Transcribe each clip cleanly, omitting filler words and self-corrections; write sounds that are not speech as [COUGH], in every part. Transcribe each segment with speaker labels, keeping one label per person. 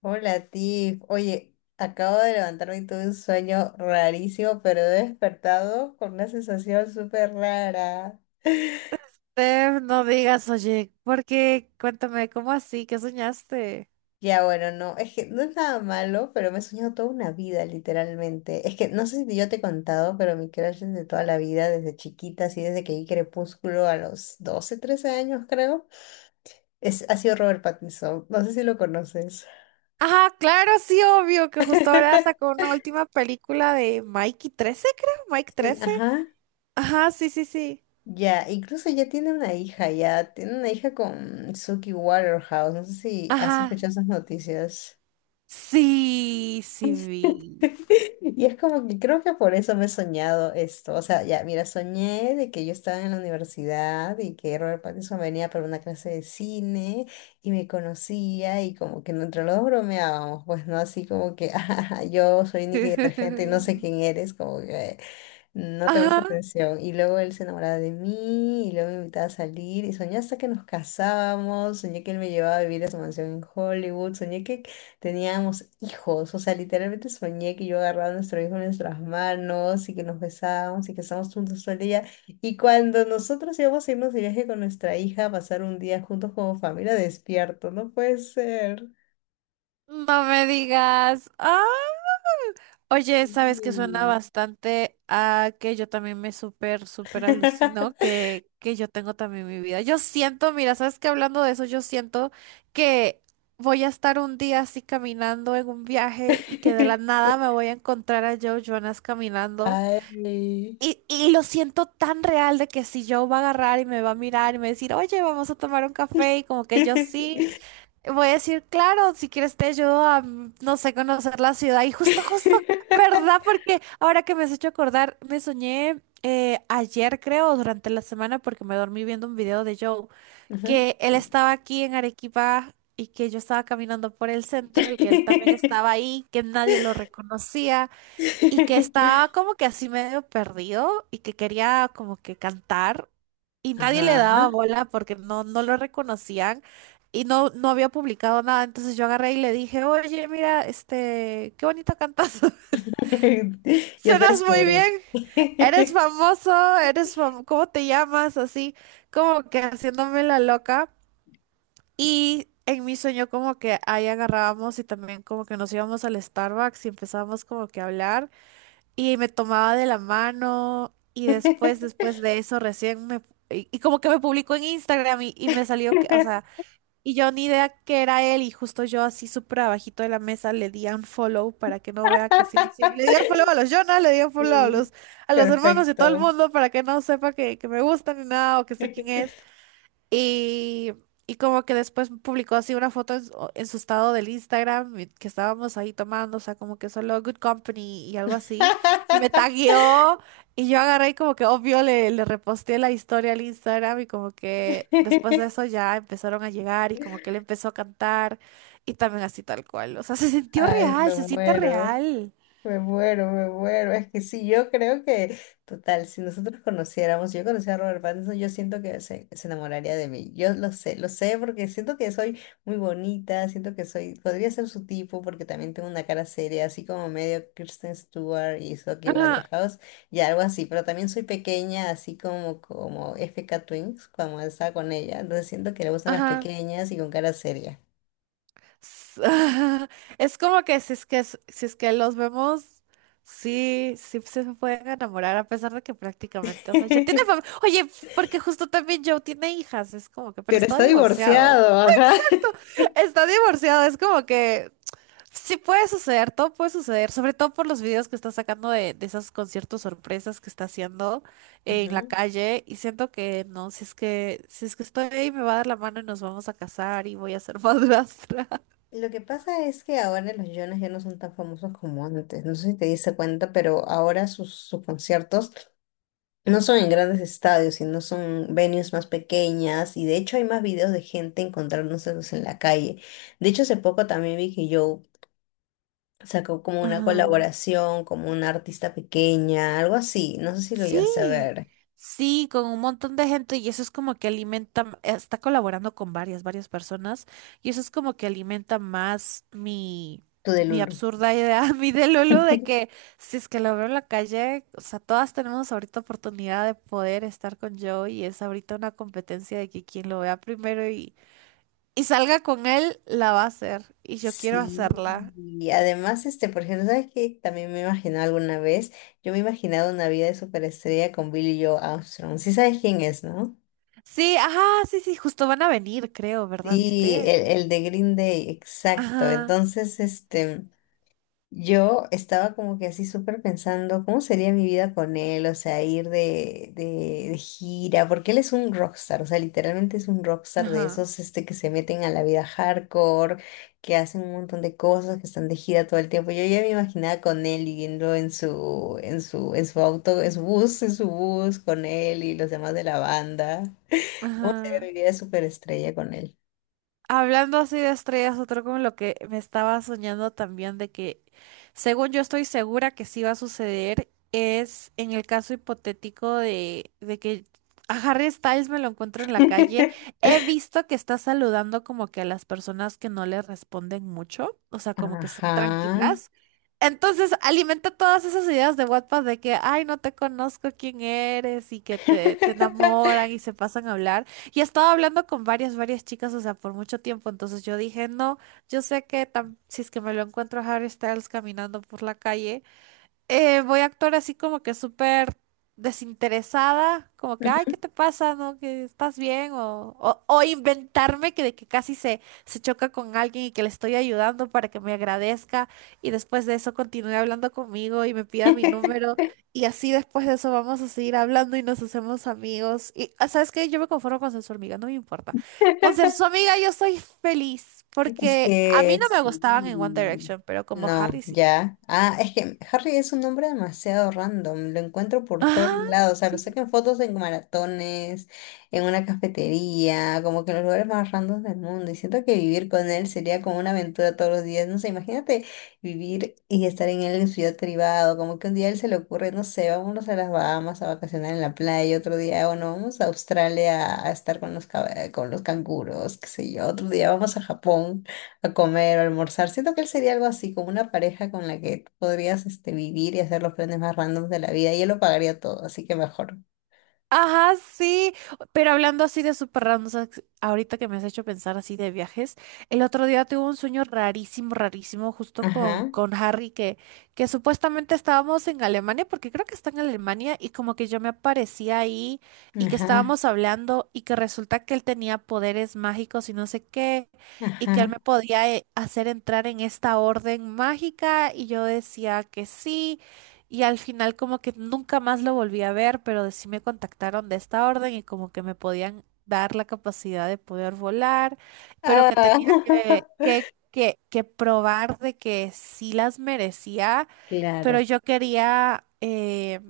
Speaker 1: Hola, Tiff. Oye, acabo de levantarme y tuve un sueño rarísimo, pero he despertado con una sensación súper rara. [LAUGHS]
Speaker 2: Steph, no digas, oye, porque cuéntame, ¿cómo así? ¿Qué soñaste?
Speaker 1: Ya, bueno, no, es que no es nada malo, pero me he soñado toda una vida, literalmente. Es que no sé si yo te he contado, pero mi crush es de toda la vida, desde chiquita, así desde que vi Crepúsculo a los 12, 13 años, creo, ha sido Robert Pattinson. No sé si lo conoces.
Speaker 2: Ajá, claro, sí, obvio, que justo ahora sacó
Speaker 1: [LAUGHS]
Speaker 2: una última película de Mikey 13, creo, Mike
Speaker 1: Sí,
Speaker 2: trece.
Speaker 1: ajá.
Speaker 2: Ajá, sí, sí, sí.
Speaker 1: Ya, incluso ya tiene una hija con Suki Waterhouse, no sé si has
Speaker 2: Ajá,
Speaker 1: escuchado esas noticias.
Speaker 2: sí, sí vi.
Speaker 1: [LAUGHS] Y es como que creo que por eso me he soñado esto. O sea, ya, mira, soñé de que yo estaba en la universidad y que Robert Pattinson venía para una clase de cine y me conocía y como que entre los dos bromeábamos, pues no, así como que, [LAUGHS] "Ah, yo soy Nicky Detergente y no sé
Speaker 2: [LAUGHS]
Speaker 1: quién eres, como que... No te
Speaker 2: Ajá,
Speaker 1: presta atención. Y luego él se enamoraba de mí y luego me invitaba a salir y soñé hasta que nos casábamos, soñé que él me llevaba a vivir a su mansión en Hollywood, soñé que teníamos hijos, o sea, literalmente soñé que yo agarraba a nuestro hijo en nuestras manos y que nos besábamos y que estábamos juntos todo el día. Y cuando nosotros íbamos a irnos de viaje con nuestra hija a pasar un día juntos como familia, despierto, no puede ser.
Speaker 2: no me digas. Oye, sabes que suena
Speaker 1: Sí.
Speaker 2: bastante a que yo también me súper, súper alucino,
Speaker 1: [LAUGHS]
Speaker 2: que yo tengo también mi vida. Yo siento, mira, sabes que hablando de eso, yo siento que voy a estar un día así caminando en un viaje y que de la nada me voy a encontrar a Joe Jonas caminando.
Speaker 1: Ay.
Speaker 2: Y lo siento tan real de que si Joe va a agarrar y me va a mirar y me va a decir, oye, vamos a tomar un café, y como que yo sí.
Speaker 1: [LAUGHS]
Speaker 2: Voy a decir, claro, si quieres te ayudo a, no sé, conocer la ciudad. Y justo, justo, ¿verdad? Porque ahora que me has hecho acordar, me soñé ayer, creo, durante la semana, porque me dormí viendo un video de Joe,
Speaker 1: Ujú.
Speaker 2: que él estaba aquí en Arequipa y que yo estaba caminando por el centro y que él también estaba ahí, que nadie lo reconocía y que
Speaker 1: [LAUGHS]
Speaker 2: estaba como que así medio perdido y que quería como que cantar y nadie le
Speaker 1: Ajá.
Speaker 2: daba bola porque no lo reconocían y no había publicado nada. Entonces yo agarré y le dije, oye, mira, este, qué bonito cantas. [LAUGHS]
Speaker 1: [LAUGHS] Yo te
Speaker 2: Suenas muy bien,
Speaker 1: descubrí.
Speaker 2: eres
Speaker 1: [LAUGHS]
Speaker 2: famoso, ¿cómo te llamas? Así, como que haciéndome la loca. Y en mi sueño como que ahí agarrábamos y también como que nos íbamos al Starbucks y empezábamos como que a hablar y me tomaba de la mano y después, después de eso recién me... Y como que me publicó en Instagram y me salió que, o sea, y yo ni idea que era él y justo yo así súper abajito de la mesa le di un follow para que no vea que sí lo sigo. Le di un follow a los Jonas, le di un follow
Speaker 1: Sí,
Speaker 2: a los hermanos y todo el
Speaker 1: perfecto.
Speaker 2: mundo para que no sepa que me gustan ni nada o que sé quién
Speaker 1: [LAUGHS]
Speaker 2: es. Y, y como que después publicó así una foto en su estado del Instagram y que estábamos ahí tomando, o sea, como que solo Good Company y algo así. Y me tagueó y yo agarré y como que obvio le, le reposté la historia al Instagram y como que después de eso ya empezaron a llegar y como que él empezó a cantar y también así tal cual. O sea, [LAUGHS] se sintió
Speaker 1: Ay,
Speaker 2: real,
Speaker 1: me
Speaker 2: se siente
Speaker 1: muero.
Speaker 2: real.
Speaker 1: Me muero, me muero. Es que sí, yo creo que, total, si nosotros conociéramos, si yo conociera a Robert Pattinson, yo siento que se enamoraría de mí. Yo lo sé, porque siento que soy muy bonita, podría ser su tipo, porque también tengo una cara seria, así como medio Kristen Stewart y Zoe
Speaker 2: Ajá,
Speaker 1: Waterhouse, y algo así, pero también soy pequeña, así como, como FK Twins, cuando estaba con ella. Entonces siento que le gustan las
Speaker 2: ajá.
Speaker 1: pequeñas y con cara seria.
Speaker 2: S- [LAUGHS] Es como que si es que si es que los vemos, sí, sí se pueden enamorar, a pesar de que prácticamente, o sea, ya tiene
Speaker 1: [LAUGHS]
Speaker 2: familia. Oye, porque justo también Joe tiene hijas, es como que, pero
Speaker 1: Pero
Speaker 2: está
Speaker 1: está
Speaker 2: divorciado.
Speaker 1: divorciado, ajá.
Speaker 2: [LAUGHS] Está divorciado, es como que sí puede suceder, todo puede suceder, sobre todo por los videos que está sacando de esos conciertos sorpresas que está haciendo en la
Speaker 1: Ujú.
Speaker 2: calle y siento que no, si es que si es que estoy ahí me va a dar la mano y nos vamos a casar y voy a ser madrastra.
Speaker 1: Lo que pasa es que ahora los Jonas ya no son tan famosos como antes. No sé si te diste cuenta, pero ahora sus conciertos no son en grandes estadios, sino son venues más pequeñas. Y de hecho hay más videos de gente encontrándoselos en la calle. De hecho, hace poco también vi que Joe sacó
Speaker 2: [LAUGHS]
Speaker 1: como una
Speaker 2: Ajá.
Speaker 1: colaboración, como una artista pequeña, algo así. No sé si lo llegaste a
Speaker 2: Sí,
Speaker 1: ver.
Speaker 2: sí, con un montón de gente y eso es como que alimenta, está colaborando con varias, varias personas y eso es como que alimenta más mi,
Speaker 1: Tú de
Speaker 2: mi
Speaker 1: Lulu.
Speaker 2: absurda idea, [LAUGHS] mi de que si es que lo veo en la calle, o sea, todas tenemos ahorita oportunidad de poder estar con Joe y es ahorita una competencia de que quien lo vea primero y salga con él, la va a hacer y yo quiero
Speaker 1: Sí,
Speaker 2: hacerla.
Speaker 1: y además, este, por ejemplo, ¿sabes qué? También me he imaginado alguna vez, yo me he imaginado una vida de superestrella con Billy Joe Armstrong, sí sabes quién es, ¿no?
Speaker 2: Sí, ajá, sí, sí, justo van a venir, creo, ¿verdad?
Speaker 1: Sí,
Speaker 2: ¿Viste?
Speaker 1: el de Green Day, exacto,
Speaker 2: Ajá,
Speaker 1: entonces, este, yo estaba como que así súper pensando, ¿cómo sería mi vida con él? O sea, ir de gira, porque él es un rockstar, o sea, literalmente es un rockstar de
Speaker 2: ajá.
Speaker 1: esos este, que se meten a la vida hardcore, que hacen un montón de cosas, que están de gira todo el tiempo. Yo ya me imaginaba con él viviendo en su auto, en su bus, con él y los demás de la banda. ¿Cómo
Speaker 2: Ajá.
Speaker 1: sería mi vida de superestrella con él?
Speaker 2: Hablando así de estrellas, otro como lo que me estaba soñando también de que, según yo estoy segura que sí va a suceder, es en el caso hipotético de que a Harry Styles me lo encuentro en la calle.
Speaker 1: [LAUGHS]
Speaker 2: He visto que está saludando como que a las personas que no le responden mucho, o sea, como que están
Speaker 1: Ajá.
Speaker 2: tranquilas. Entonces alimenta todas esas ideas de WhatsApp de que, ay, no te conozco quién eres y que te enamoran y se pasan a hablar. Y estaba hablando con varias, varias chicas, o sea, por mucho tiempo. Entonces yo dije, no, yo sé que si es que me lo encuentro a Harry Styles caminando por la calle, voy a actuar así como que súper desinteresada, como que, ay, ¿qué
Speaker 1: [LAUGHS]
Speaker 2: te pasa? ¿No? ¿Que estás bien? O inventarme que de que casi se, se choca con alguien y que le estoy ayudando para que me agradezca y después de eso continúe hablando conmigo y me pida mi número y así después de eso vamos a seguir hablando y nos hacemos amigos. Y, ah, ¿sabes qué? Yo me conformo con ser su amiga, no me importa. Con ser su amiga yo soy feliz
Speaker 1: Es
Speaker 2: porque a
Speaker 1: que
Speaker 2: mí no me
Speaker 1: sí.
Speaker 2: gustaban en One Direction, pero como
Speaker 1: No,
Speaker 2: Harry sí.
Speaker 1: ya. Ah, es que Harry es un nombre demasiado random. Lo encuentro por todos
Speaker 2: Ajá,
Speaker 1: lados. O sea, lo
Speaker 2: sí.
Speaker 1: saco en fotos en maratones, en una cafetería, como que en los lugares más random del mundo. Y siento que vivir con él sería como una aventura todos los días. No sé, imagínate vivir y estar en él en su ciudad privado. Como que un día a él se le ocurre, no sé, vámonos a las Bahamas a vacacionar en la playa. Otro día, bueno, vamos a Australia a estar con los, cab- con los canguros, qué sé yo. Otro día vamos a Japón a comer o almorzar. Siento que él sería algo así, como una pareja con la que podrías este, vivir y hacer los planes más randoms de la vida y él lo pagaría todo, así que mejor.
Speaker 2: Ajá, sí, pero hablando así de súper random, ¿sabes? Ahorita que me has hecho pensar así de viajes, el otro día tuve un sueño rarísimo, rarísimo, justo
Speaker 1: Ajá,
Speaker 2: con Harry, que supuestamente estábamos en Alemania, porque creo que está en Alemania, y como que yo me aparecía ahí y que
Speaker 1: ajá,
Speaker 2: estábamos hablando y que resulta que él tenía poderes mágicos y no sé qué, y que él me
Speaker 1: ajá.
Speaker 2: podía hacer entrar en esta orden mágica, y yo decía que sí. Y al final como que nunca más lo volví a ver, pero sí me contactaron de esta orden y como que me podían dar la capacidad de poder volar, pero que
Speaker 1: Ah,
Speaker 2: tenía que,
Speaker 1: [LAUGHS]
Speaker 2: que, que, que probar de que sí las merecía, pero
Speaker 1: claro.
Speaker 2: yo quería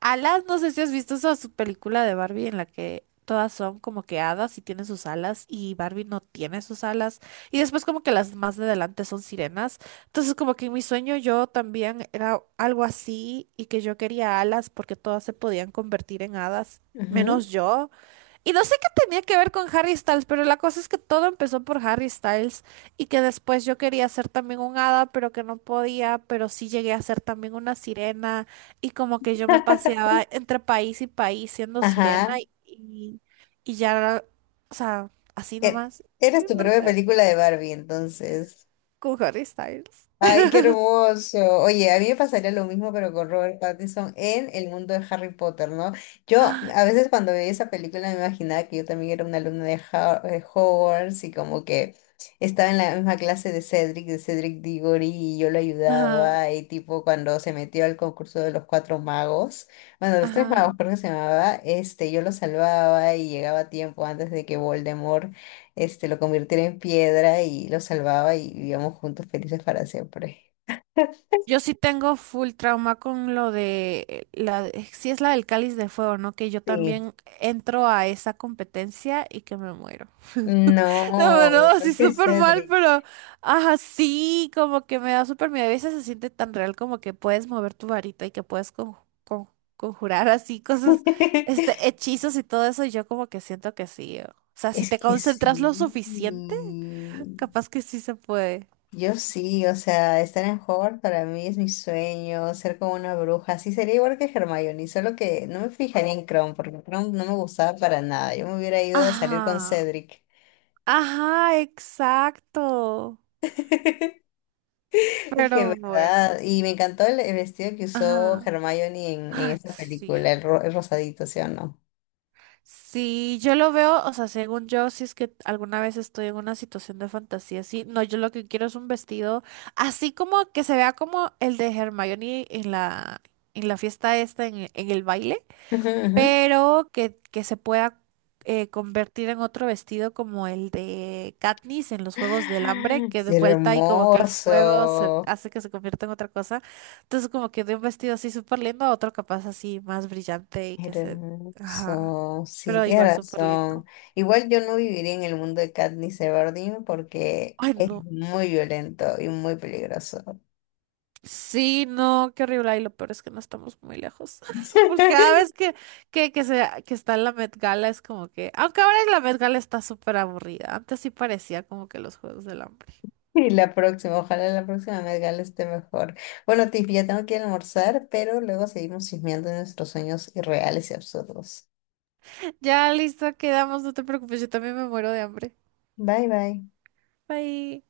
Speaker 2: alas, no sé si has visto esa su película de Barbie en la que todas son como que hadas y tienen sus alas y Barbie no tiene sus alas y después como que las más de adelante son sirenas. Entonces, como que en mi sueño yo también era algo así y que yo quería alas porque todas se podían convertir en hadas,
Speaker 1: Ujú.
Speaker 2: menos yo. Y no sé qué tenía que ver con Harry Styles, pero la cosa es que todo empezó por Harry Styles y que después yo quería ser también un hada, pero que no podía, pero sí llegué a ser también una sirena y como que yo me paseaba entre país y país siendo sirena
Speaker 1: Ajá.
Speaker 2: y, y ya, o sea, así
Speaker 1: E-
Speaker 2: nomás,
Speaker 1: Eres tu
Speaker 2: no
Speaker 1: propia
Speaker 2: sé,
Speaker 1: película de Barbie, entonces.
Speaker 2: con Harry Styles.
Speaker 1: Ay, qué hermoso. Oye, a mí me pasaría lo mismo, pero con Robert Pattinson en el mundo de Harry Potter, ¿no? Yo a veces cuando veía esa película me imaginaba que yo también era una alumna de Hogwarts y como que estaba en la misma clase de Cedric Diggory y yo lo
Speaker 2: Ajá,
Speaker 1: ayudaba y tipo cuando se metió al concurso de los cuatro magos, bueno, los tres
Speaker 2: ajá.
Speaker 1: magos creo que se llamaba, este, yo lo salvaba y llegaba a tiempo antes de que Voldemort este, lo convirtiera en piedra y lo salvaba y vivíamos juntos felices para siempre.
Speaker 2: Yo sí tengo full trauma con lo de la, si es la del Cáliz de Fuego, ¿no? Que yo
Speaker 1: Sí.
Speaker 2: también entro a esa competencia y que me muero. [LAUGHS] No, no,
Speaker 1: No,
Speaker 2: así
Speaker 1: que
Speaker 2: súper mal,
Speaker 1: Cedric.
Speaker 2: pero ajá, sí, como que me da súper miedo. A veces se siente tan real como que puedes mover tu varita y que puedes con- conjurar así cosas, este,
Speaker 1: [LAUGHS]
Speaker 2: hechizos y todo eso, y yo como que siento que sí. O sea, si
Speaker 1: Es
Speaker 2: te
Speaker 1: que sí.
Speaker 2: concentras lo suficiente, capaz que sí se puede.
Speaker 1: Yo sí, o sea, estar en Hogwarts para mí es mi sueño, ser como una bruja. Sí, sería igual que Hermione, solo que no me fijaría en Kron, porque Kron no me gustaba para nada. Yo me hubiera ido a salir con
Speaker 2: Ajá.
Speaker 1: Cedric.
Speaker 2: Ajá, exacto.
Speaker 1: [LAUGHS] Es que es
Speaker 2: Pero bueno,
Speaker 1: verdad, y me encantó el vestido que usó
Speaker 2: ajá.
Speaker 1: Hermione en
Speaker 2: Ah,
Speaker 1: esa película,
Speaker 2: sí.
Speaker 1: el rosadito, ¿sí o no?
Speaker 2: Sí, yo lo veo, o sea, según yo, si es que alguna vez estoy en una situación de fantasía así, no, yo lo que quiero es un vestido así como que se vea como el de Hermione en la fiesta esta en el baile.
Speaker 1: Ujú, ujú.
Speaker 2: Pero que se pueda convertir en otro vestido como el de Katniss en los Juegos del Hambre, que de
Speaker 1: Sí,
Speaker 2: vuelta y como que el fuego se
Speaker 1: hermoso,
Speaker 2: hace que se convierta en otra cosa. Entonces como que de un vestido así súper lindo a otro capaz así más brillante y que se... Ajá.
Speaker 1: hermoso, sí,
Speaker 2: Pero
Speaker 1: tienes
Speaker 2: igual súper lindo.
Speaker 1: razón. Igual yo no viviría en el mundo de Katniss Everdeen porque
Speaker 2: Ay,
Speaker 1: es
Speaker 2: no.
Speaker 1: muy violento y muy peligroso.
Speaker 2: Sí, no, qué horrible. Y lo peor es que no estamos muy lejos. [LAUGHS] Pues cada
Speaker 1: [LAUGHS]
Speaker 2: vez que está en la Met Gala es como que. Aunque ahora la Met Gala está súper aburrida. Antes sí parecía como que los Juegos del Hambre.
Speaker 1: Y la próxima, ojalá la próxima Met Gala esté mejor. Bueno, Tiff, ya tengo que ir a almorzar, pero luego seguimos chismeando de nuestros sueños irreales y absurdos.
Speaker 2: [LAUGHS] Ya listo, quedamos. No te preocupes, yo también me muero de hambre.
Speaker 1: Bye, bye.
Speaker 2: Bye.